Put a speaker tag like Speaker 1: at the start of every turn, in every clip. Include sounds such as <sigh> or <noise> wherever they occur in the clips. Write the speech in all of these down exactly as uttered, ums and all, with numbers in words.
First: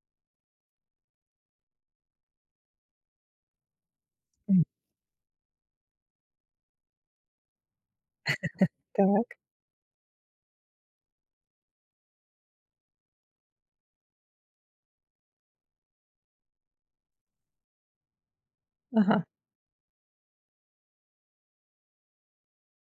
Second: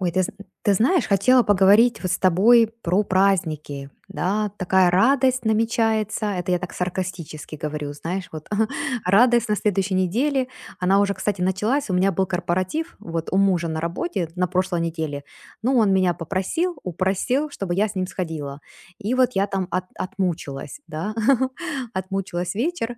Speaker 1: Ой, ты, зн- ты знаешь, хотела поговорить вот с тобой про праздники, да,
Speaker 2: М,
Speaker 1: такая радость намечается, это я так саркастически говорю, знаешь, вот <laughs>
Speaker 2: так,
Speaker 1: радость на следующей неделе, она уже, кстати, началась, у меня был корпоратив, вот у мужа на работе на прошлой неделе, ну, он меня попросил, упросил, чтобы я с ним сходила, и
Speaker 2: ага,
Speaker 1: вот я там от- отмучилась, да, <laughs> отмучилась вечер,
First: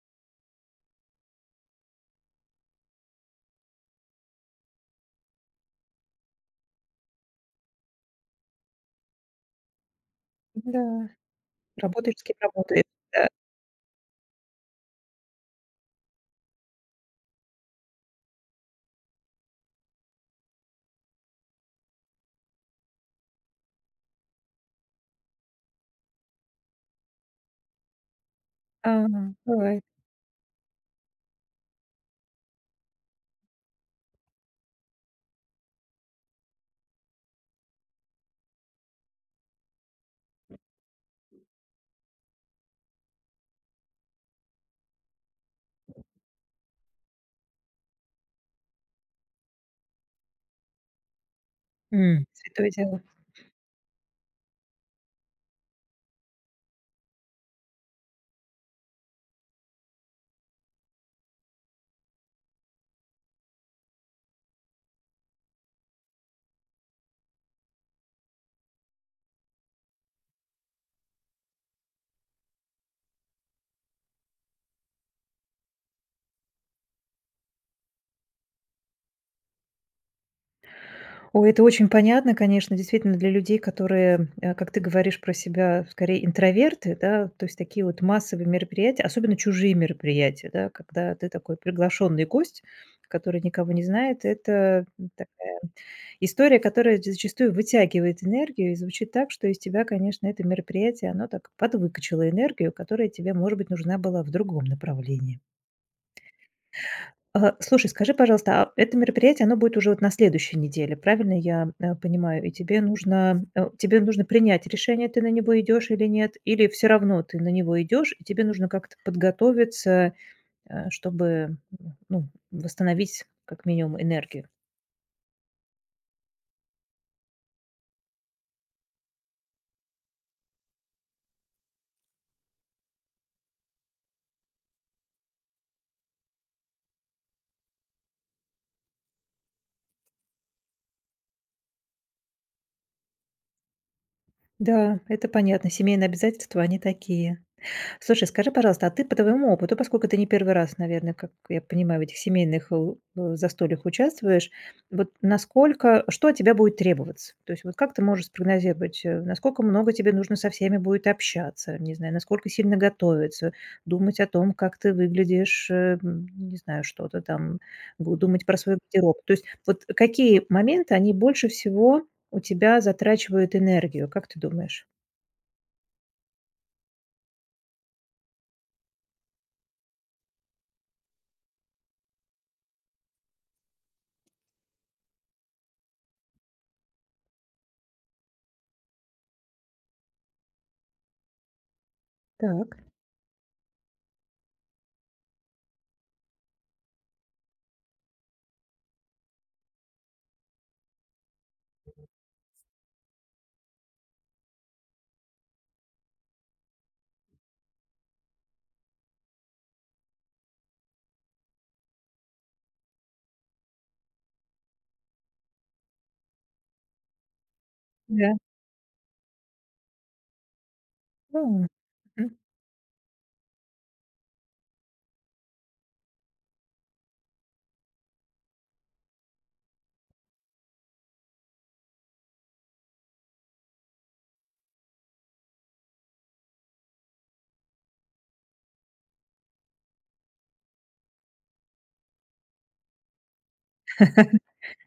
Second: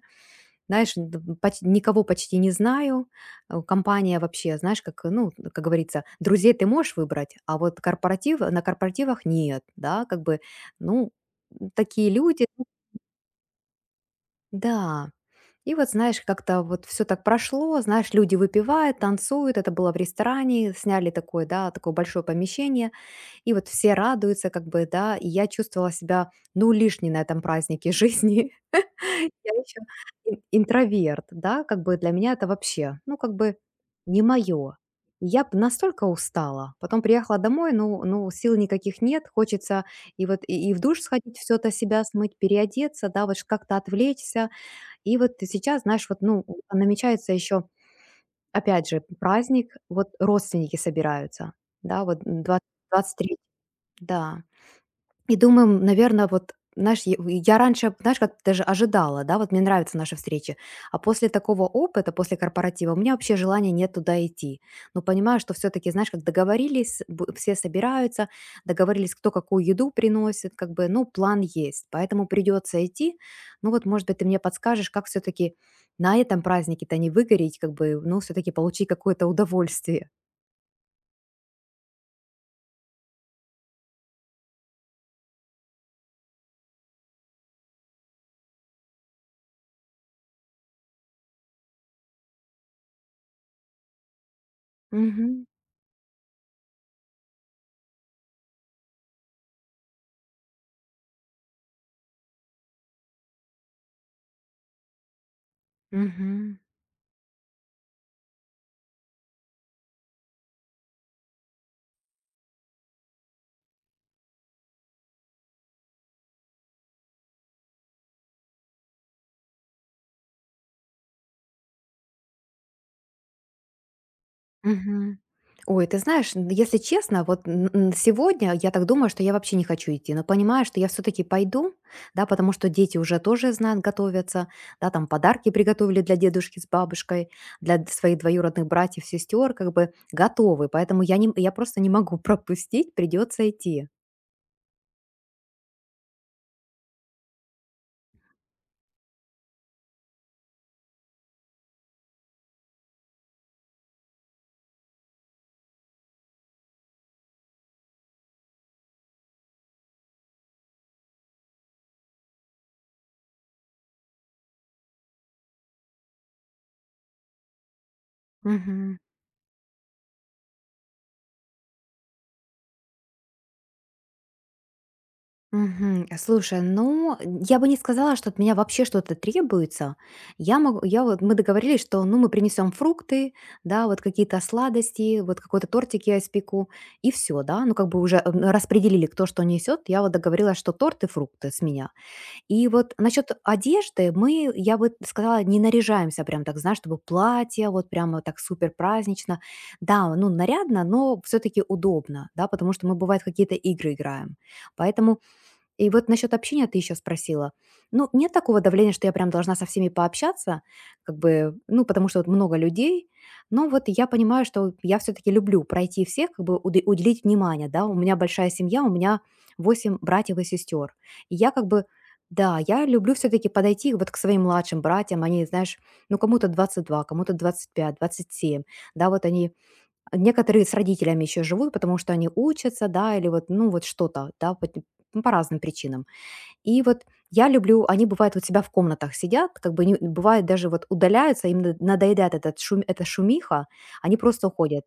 Speaker 1: знаешь, н- д поч никого почти не знаю. Э, компания вообще, знаешь, как, ну, как говорится, друзей ты можешь выбрать, а вот корпоратив на корпоративах нет, да, как бы,
Speaker 2: да,
Speaker 1: ну, такие
Speaker 2: работаешь, с кем
Speaker 1: люди.
Speaker 2: работаешь, да.
Speaker 1: Да. И вот, знаешь, как-то вот все так прошло, знаешь, люди выпивают, танцуют. Это было в ресторане, сняли такое, да, такое большое помещение, и вот все радуются, как бы, да, и я чувствовала себя, ну, лишней на этом празднике <laughs> жизни. <laughs>
Speaker 2: Ага,
Speaker 1: Я еще
Speaker 2: бывает.
Speaker 1: интроверт, да, как бы для меня это вообще, ну, как бы не мое. Я б настолько устала. Потом приехала домой, ну, ну, сил никаких нет, хочется и вот и, и в душ сходить, все это себя смыть, переодеться, да, вот ш- как-то отвлечься. И вот ты сейчас, знаешь, вот, ну, намечается еще, опять же, праздник, вот родственники собираются, да, вот
Speaker 2: М,
Speaker 1: двадцать
Speaker 2: святое дело.
Speaker 1: 23, да. И думаем, наверное, вот, знаешь, я я раньше, знаешь, как даже ожидала, да, вот мне нравятся наши встречи, а после такого опыта, после корпоратива, у меня вообще желания нет туда идти. Но понимаю, что все-таки, знаешь, как договорились, бу- все собираются, договорились, кто какую еду приносит, как бы, ну, план есть, поэтому придется идти. Ну вот, может быть, ты мне подскажешь, как все-таки на этом празднике-то не выгореть, как бы, ну, все-таки получить какое-то удовольствие.
Speaker 2: Ой, это очень понятно, конечно, действительно, для людей, которые, э, как ты говоришь про себя, скорее интроверты, да, то есть такие вот массовые мероприятия, особенно чужие мероприятия, да, когда ты такой приглашенный гость, который никого не знает, это,
Speaker 1: Угу.
Speaker 2: такая история, которая зачастую вытягивает энергию и звучит так, что из тебя, конечно, это мероприятие, оно так подвыкачало энергию, которая тебе, может быть, нужна была в другом направлении. А, слушай, скажи, пожалуйста, а это мероприятие, оно будет уже вот на следующей неделе, правильно я, э, понимаю? И тебе нужно, э, тебе нужно принять решение, ты на него идешь или нет, или все равно ты на него идешь, и тебе нужно как-то подготовиться, э, чтобы, м, ну, восстановить как минимум энергию.
Speaker 1: Мгм. Ой, ты знаешь, н если честно, вот н н сегодня я так думаю, что я вообще не хочу идти, но понимаю, что я все таки пойду, да, потому что дети уже тоже знают, готовятся, да, там подарки приготовили для дедушки с бабушкой, для д своих двоюродных братьев, сестер, как бы готовы, поэтому я не я просто не могу <laughs> пропустить, придется идти.
Speaker 2: Да, это понятно. Семейные обязательства, они такие. Слушай, скажи, пожалуйста, а ты по твоему опыту, поскольку ты не первый раз, наверное, как я понимаю, в этих семейных э, э, застольях участвуешь, вот насколько, что от тебя будет требоваться? То есть вот как ты можешь спрогнозировать, э, насколько много тебе нужно со всеми будет общаться, не знаю, насколько сильно готовиться, думать о том, как ты выглядишь, э, м, не знаю, что-то там, гу- думать про свой
Speaker 1: Мгм.
Speaker 2: гардероб. То есть вот какие моменты, они больше всего у тебя затрачивают энергию, как ты думаешь?
Speaker 1: Мгм. Слушай, ну, я бы не сказала, что от меня вообще что-то требуется. Я могу, я вот, мы договорились, что, ну, мы принесем фрукты, да, вот какие-то сладости, вот какой-то тортик я испеку, и все, да, ну, как бы уже м, распределили, кто что несет. Я вот договорилась, что торт и фрукты с меня. И
Speaker 2: Так.
Speaker 1: вот насчет одежды мы, я бы сказала, не наряжаемся прям так, знаешь, чтобы платье вот прямо так супер празднично. Да, ну, нарядно, но все-таки удобно, да, потому что мы, бывает, какие-то игры играем. Поэтому и вот насчет общения ты еще спросила. Ну, нет такого давления, что я прям должна со всеми пообщаться, как бы, ну, потому что вот много людей. Но вот я понимаю, что я все-таки люблю пройти всех, как бы уде- уделить внимание, да. У меня
Speaker 2: Да.
Speaker 1: большая семья, у меня восемь братьев и сестер. И
Speaker 2: Да.
Speaker 1: я как
Speaker 2: Мгм.
Speaker 1: бы, да, я люблю все-таки подойти вот к своим младшим братьям. Они, знаешь, ну, кому-то двадцать два, кому-то двадцать пять, двадцать семь. Да, вот они. Некоторые с родителями еще живут, потому что они учатся, да, или вот, ну, вот что-то, да, по, ну, по разным причинам. И вот я люблю, они бывают вот себя в комнатах сидят, как бы не- бывает даже вот удаляются, им на- надоедает этот шум, эта шумиха, они просто уходят.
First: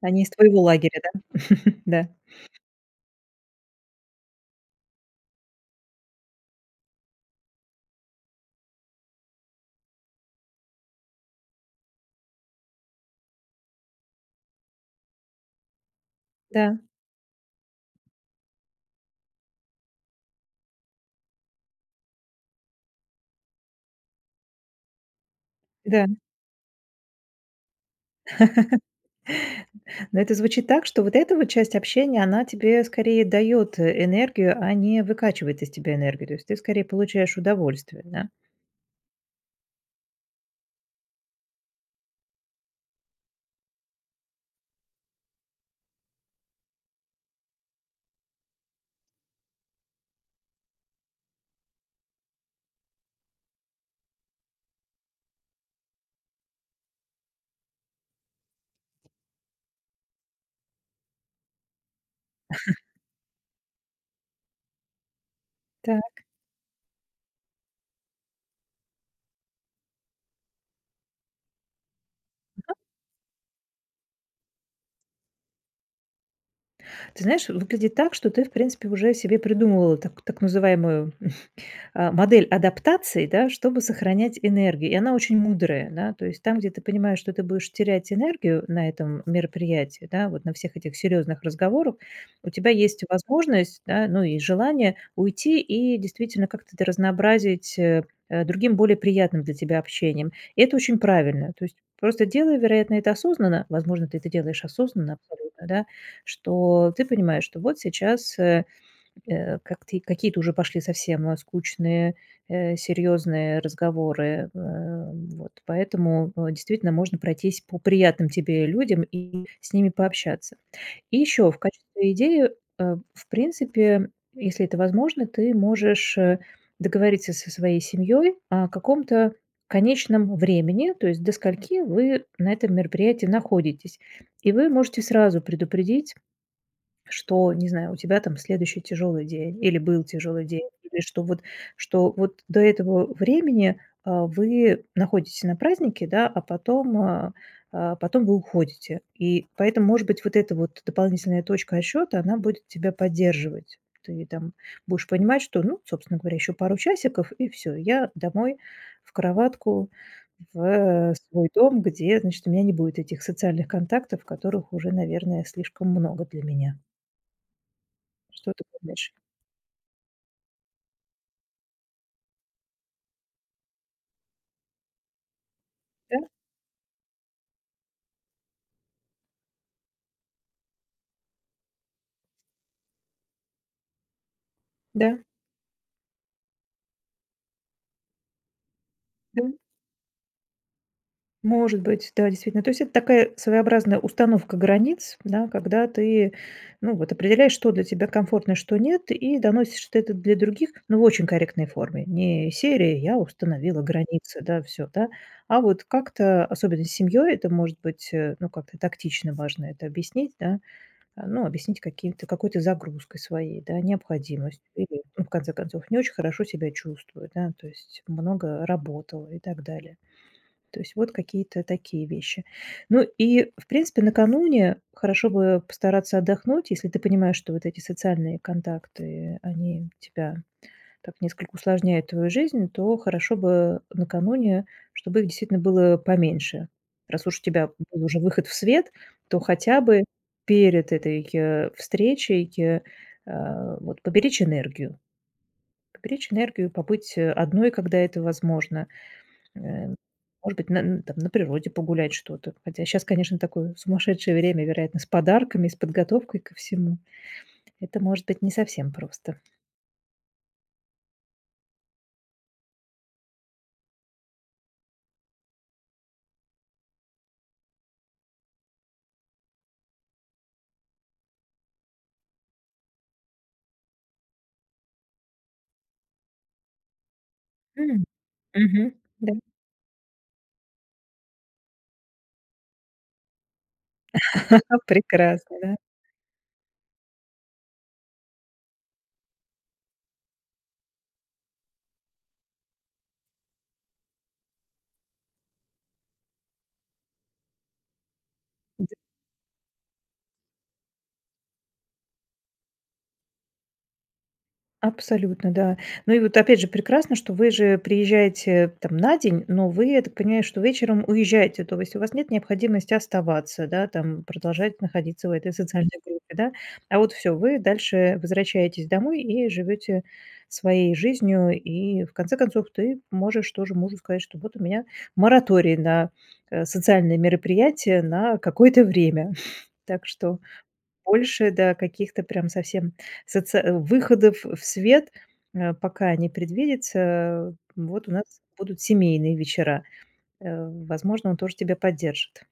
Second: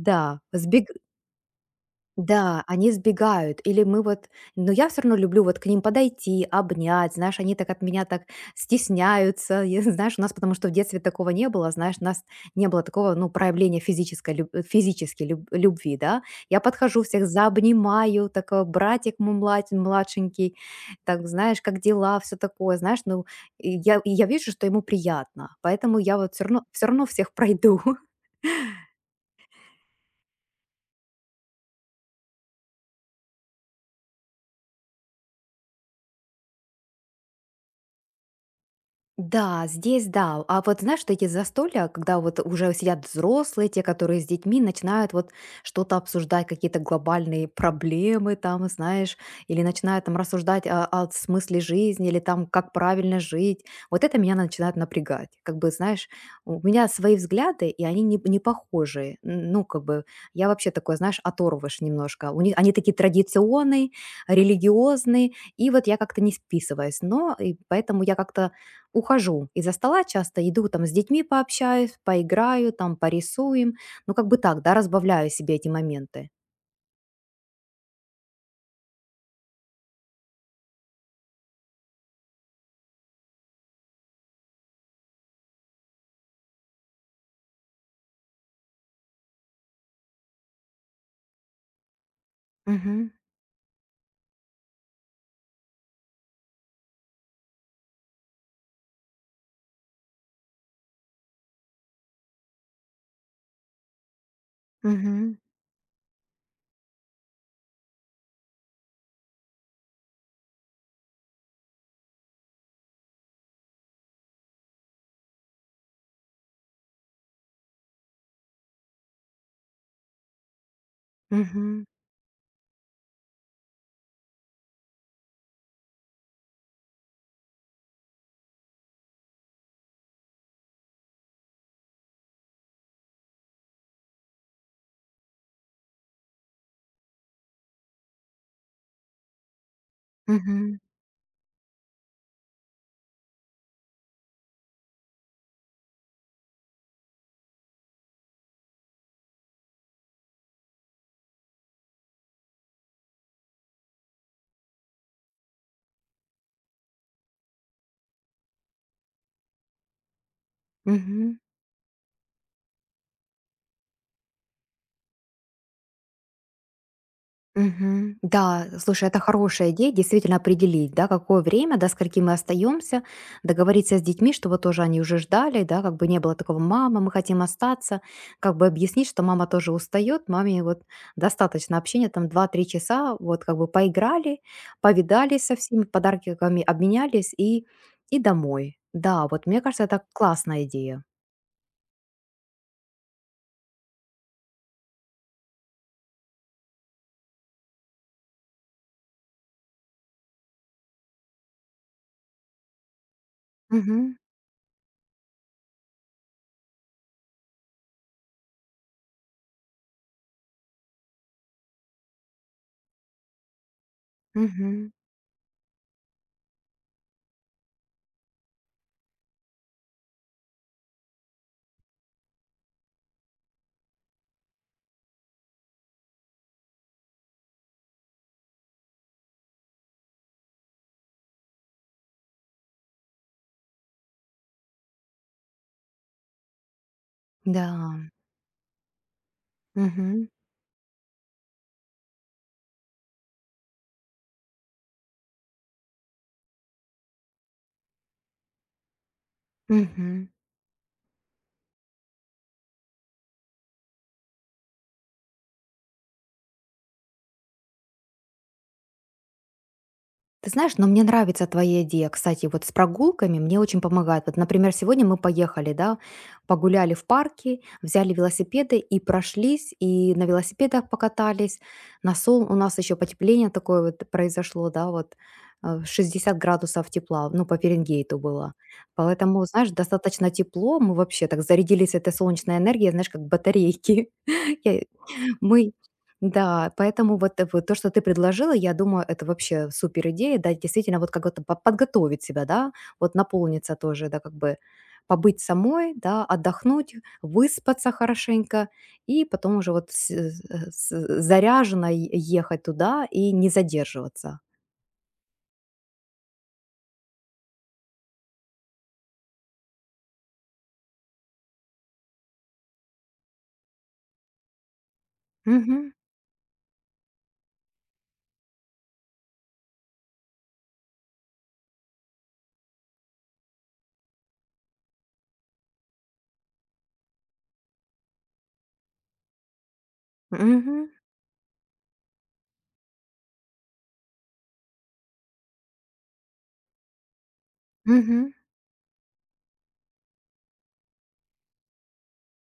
Speaker 2: Они из твоего лагеря, да? <laughs> Да,
Speaker 1: да, они сбегают. Или мы вот. Но я все равно люблю вот к ним подойти, обнять. Знаешь, они так от меня так стесняются. <laughs> Я знаешь, у нас, потому что в детстве такого не было, знаешь, у нас не было такого, ну, проявления физической люб э, физически люб любви, да. Я
Speaker 2: да,
Speaker 1: подхожу, всех заобнимаю, такой братик мой млад младшенький, так, знаешь, как дела, все такое, знаешь. Ну, и я и я вижу, что ему приятно, поэтому
Speaker 2: да.
Speaker 1: я вот все равно все равно всех пройду. <laughs>
Speaker 2: Но это звучит так, что вот эта вот часть общения, она тебе скорее дает, э, энергию, а не выкачивает из тебя энергию. То есть ты скорее получаешь удовольствие, да?
Speaker 1: Да, здесь да. А вот знаешь, что эти застолья, когда вот уже сидят взрослые, те, которые с детьми, начинают вот что-то обсуждать, какие-то глобальные проблемы там, знаешь, или начинают там рассуждать о, о смысле жизни, или там как правильно жить. Вот это меня начинает напрягать. Как бы, знаешь, у меня свои взгляды, и они не, не похожи. Н- Ну, как бы, я вообще такой, знаешь, оторвыш немножко. У них, они такие традиционные, религиозные, и вот я как-то
Speaker 2: Так.
Speaker 1: не списываюсь. Но и поэтому я как-то ухожу из-за стола часто, иду там с детьми пообщаюсь, поиграю, там порисуем. Ну, как бы так, да, разбавляю себе эти моменты.
Speaker 2: Ты знаешь, выглядит так, что ты, в принципе, уже себе придумывала так так называемую а, модель адаптации, да, чтобы сохранять энергию. И она очень мудрая, да, то есть там, где ты понимаешь, что ты будешь терять энергию на этом мероприятии, да, вот на всех этих серьезных разговорах, у тебя есть
Speaker 1: Мгм.
Speaker 2: возможность, да, ну и желание уйти и действительно как-то это разнообразить э, э, другим более приятным для тебя общением. И это очень правильно. То есть просто делай, вероятно, это осознанно, возможно, ты это делаешь осознанно
Speaker 1: Мгм.
Speaker 2: абсолютно, да, что ты понимаешь, что вот сейчас э, э, как ты какие-то уже пошли совсем, э, скучные, э, серьезные разговоры. Э, вот, поэтому, э, действительно можно пройтись по приятным тебе людям и с ними пообщаться. И еще в
Speaker 1: Мгм.
Speaker 2: качестве идеи, э, в принципе, если это возможно, ты можешь, э, договориться со своей семьей о каком-то конечном времени, то есть до скольки вы на этом мероприятии находитесь. И вы можете сразу предупредить что, не знаю, у тебя там следующий тяжелый день или был тяжелый день,
Speaker 1: Мгм.
Speaker 2: или что вот, что вот до этого времени, а, вы находитесь на празднике, да, а потом, а, а, потом вы уходите. И поэтому, может быть, вот эта вот дополнительная точка отсчета, она будет тебя поддерживать. Ты там будешь понимать, что, ну, собственно говоря, еще пару часиков, и все, я домой, в кроватку, в
Speaker 1: Мгм.
Speaker 2: свой дом, где, значит, у меня не будет этих социальных контактов, которых уже, наверное, слишком много для меня.
Speaker 1: Мгм.
Speaker 2: Что ты
Speaker 1: Да, слушай,
Speaker 2: думаешь?
Speaker 1: это хорошая идея, действительно определить, да, какое время, до скольки мы остаемся, договориться с детьми, чтобы тоже они уже ждали, да, как бы
Speaker 2: Да,
Speaker 1: не было такого, мама, мы хотим остаться, как бы объяснить, что мама тоже устает, маме вот достаточно общения, там два три часа, вот как бы поиграли,
Speaker 2: да,
Speaker 1: повидались со всеми, подарками обменялись и, и домой. Да,
Speaker 2: да,
Speaker 1: вот мне кажется, это классная идея.
Speaker 2: может быть, да, действительно. То есть это такая своеобразная установка границ, да, когда ты, ну, вот определяешь, что для тебя комфортно, что нет, и доносишь ты это для других, но в очень корректной форме. Не серии "я установила
Speaker 1: Мгм.
Speaker 2: границы", да, все да, а вот как-то, особенно с семьей, это может быть, э, ну, как-то тактично важно это объяснить, да. А, ну, объяснить каким-то какой-то загрузкой своей, да, необходимостью
Speaker 1: Мгм.
Speaker 2: или, ну, в конце концов, не очень хорошо себя чувствую, да, то есть много работала и так далее. То есть вот какие-то такие вещи. Ну и, в принципе, накануне хорошо бы постараться отдохнуть, если ты понимаешь, что вот эти социальные контакты, они тебя так несколько усложняет твою жизнь, то хорошо бы накануне, чтобы их действительно было поменьше. Раз уж у
Speaker 1: Да.
Speaker 2: тебя был уже выход в свет, то хотя бы
Speaker 1: Мгм.
Speaker 2: перед этой, э, встречей, э, а, вот поберечь энергию. Поберечь энергию, побыть, э, одной, когда это возможно. Э,
Speaker 1: Мгм.
Speaker 2: Может быть, на н там на природе погулять что-то. Хотя сейчас, конечно, такое сумасшедшее время, вероятно, с подарками, с подготовкой ко всему. Это может быть не совсем просто.
Speaker 1: Ты знаешь, но мне нравится твоя идея. Кстати, вот с прогулками мне очень помогает. Вот, например, сегодня мы поехали, да, погуляли в парке, взяли велосипеды и прошлись, и на велосипедах покатались. На сол У нас еще потепление такое вот произошло, да, вот э, шестьдесят градусов тепла, ну, по
Speaker 2: М,
Speaker 1: Ференгейту было.
Speaker 2: мгм, да.
Speaker 1: Поэтому, знаешь, достаточно тепло, мы вообще так зарядились этой солнечной энергией, знаешь, как батарейки. <laughs>
Speaker 2: <laughs> Прекрасно,
Speaker 1: Мы,
Speaker 2: да.
Speaker 1: да, поэтому вот, э, вот то, что ты предложила, я думаю, это вообще супер идея, да, действительно, вот как будто по- подготовить себя, да, вот наполниться тоже, да, как бы побыть самой, да, отдохнуть, выспаться хорошенько,
Speaker 2: Д
Speaker 1: и потом уже вот с- э, с- э, заряженно е- ехать туда и не задерживаться.
Speaker 2: абсолютно, да. Ну и вот опять же прекрасно, что вы же приезжаете там на день, но вы, я так понимаю, что вечером уезжаете. То есть у вас нет необходимости оставаться, да, там продолжать находиться в этой <laughs> социальной
Speaker 1: Мгм.
Speaker 2: группе, да. А вот все, вы дальше возвращаетесь домой и живете своей жизнью. И в конце концов ты можешь тоже мужу сказать, что вот у меня мораторий на, э, социальные мероприятия на какое-то время. <laughs> Так что
Speaker 1: Мгм.
Speaker 2: больше, да, каких-то прям совсем соци выходов в свет, э, пока не предвидится. Вот у
Speaker 1: Мгм.
Speaker 2: нас будут семейные вечера. Э, возможно, он тоже тебя поддержит.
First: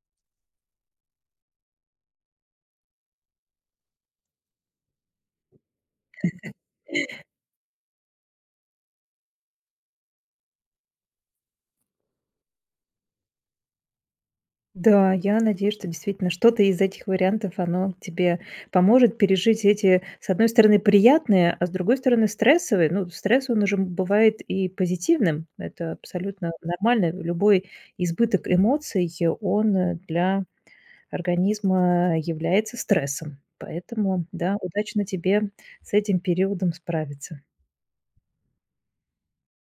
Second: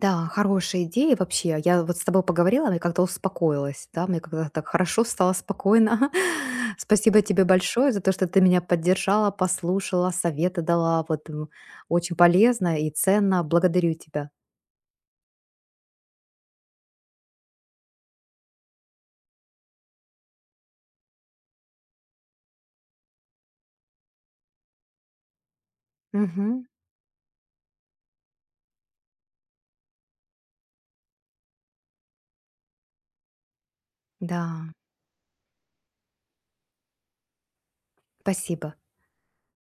Speaker 1: Да, хорошая идея вообще. Я вот с тобой поговорила, мне как-то успокоилась, да, мне как-то так хорошо стало, спокойно. <laughs> Спасибо тебе большое за то, что ты меня поддержала, послушала, советы дала. Вот м, очень полезно и ценно. Благодарю тебя.
Speaker 2: Да, я надеюсь, что действительно что-то из этих вариантов, оно тебе поможет пережить эти, с одной стороны, приятные, а с другой стороны, стрессовые. Ну, стресс, он уже м- бывает и позитивным. Это абсолютно
Speaker 1: Мгм.
Speaker 2: нормально. Любой избыток эмоций, э, он, э, для организма э, является стрессом. Поэтому, да,
Speaker 1: Да,
Speaker 2: удачно тебе с этим периодом справиться.
Speaker 1: спасибо.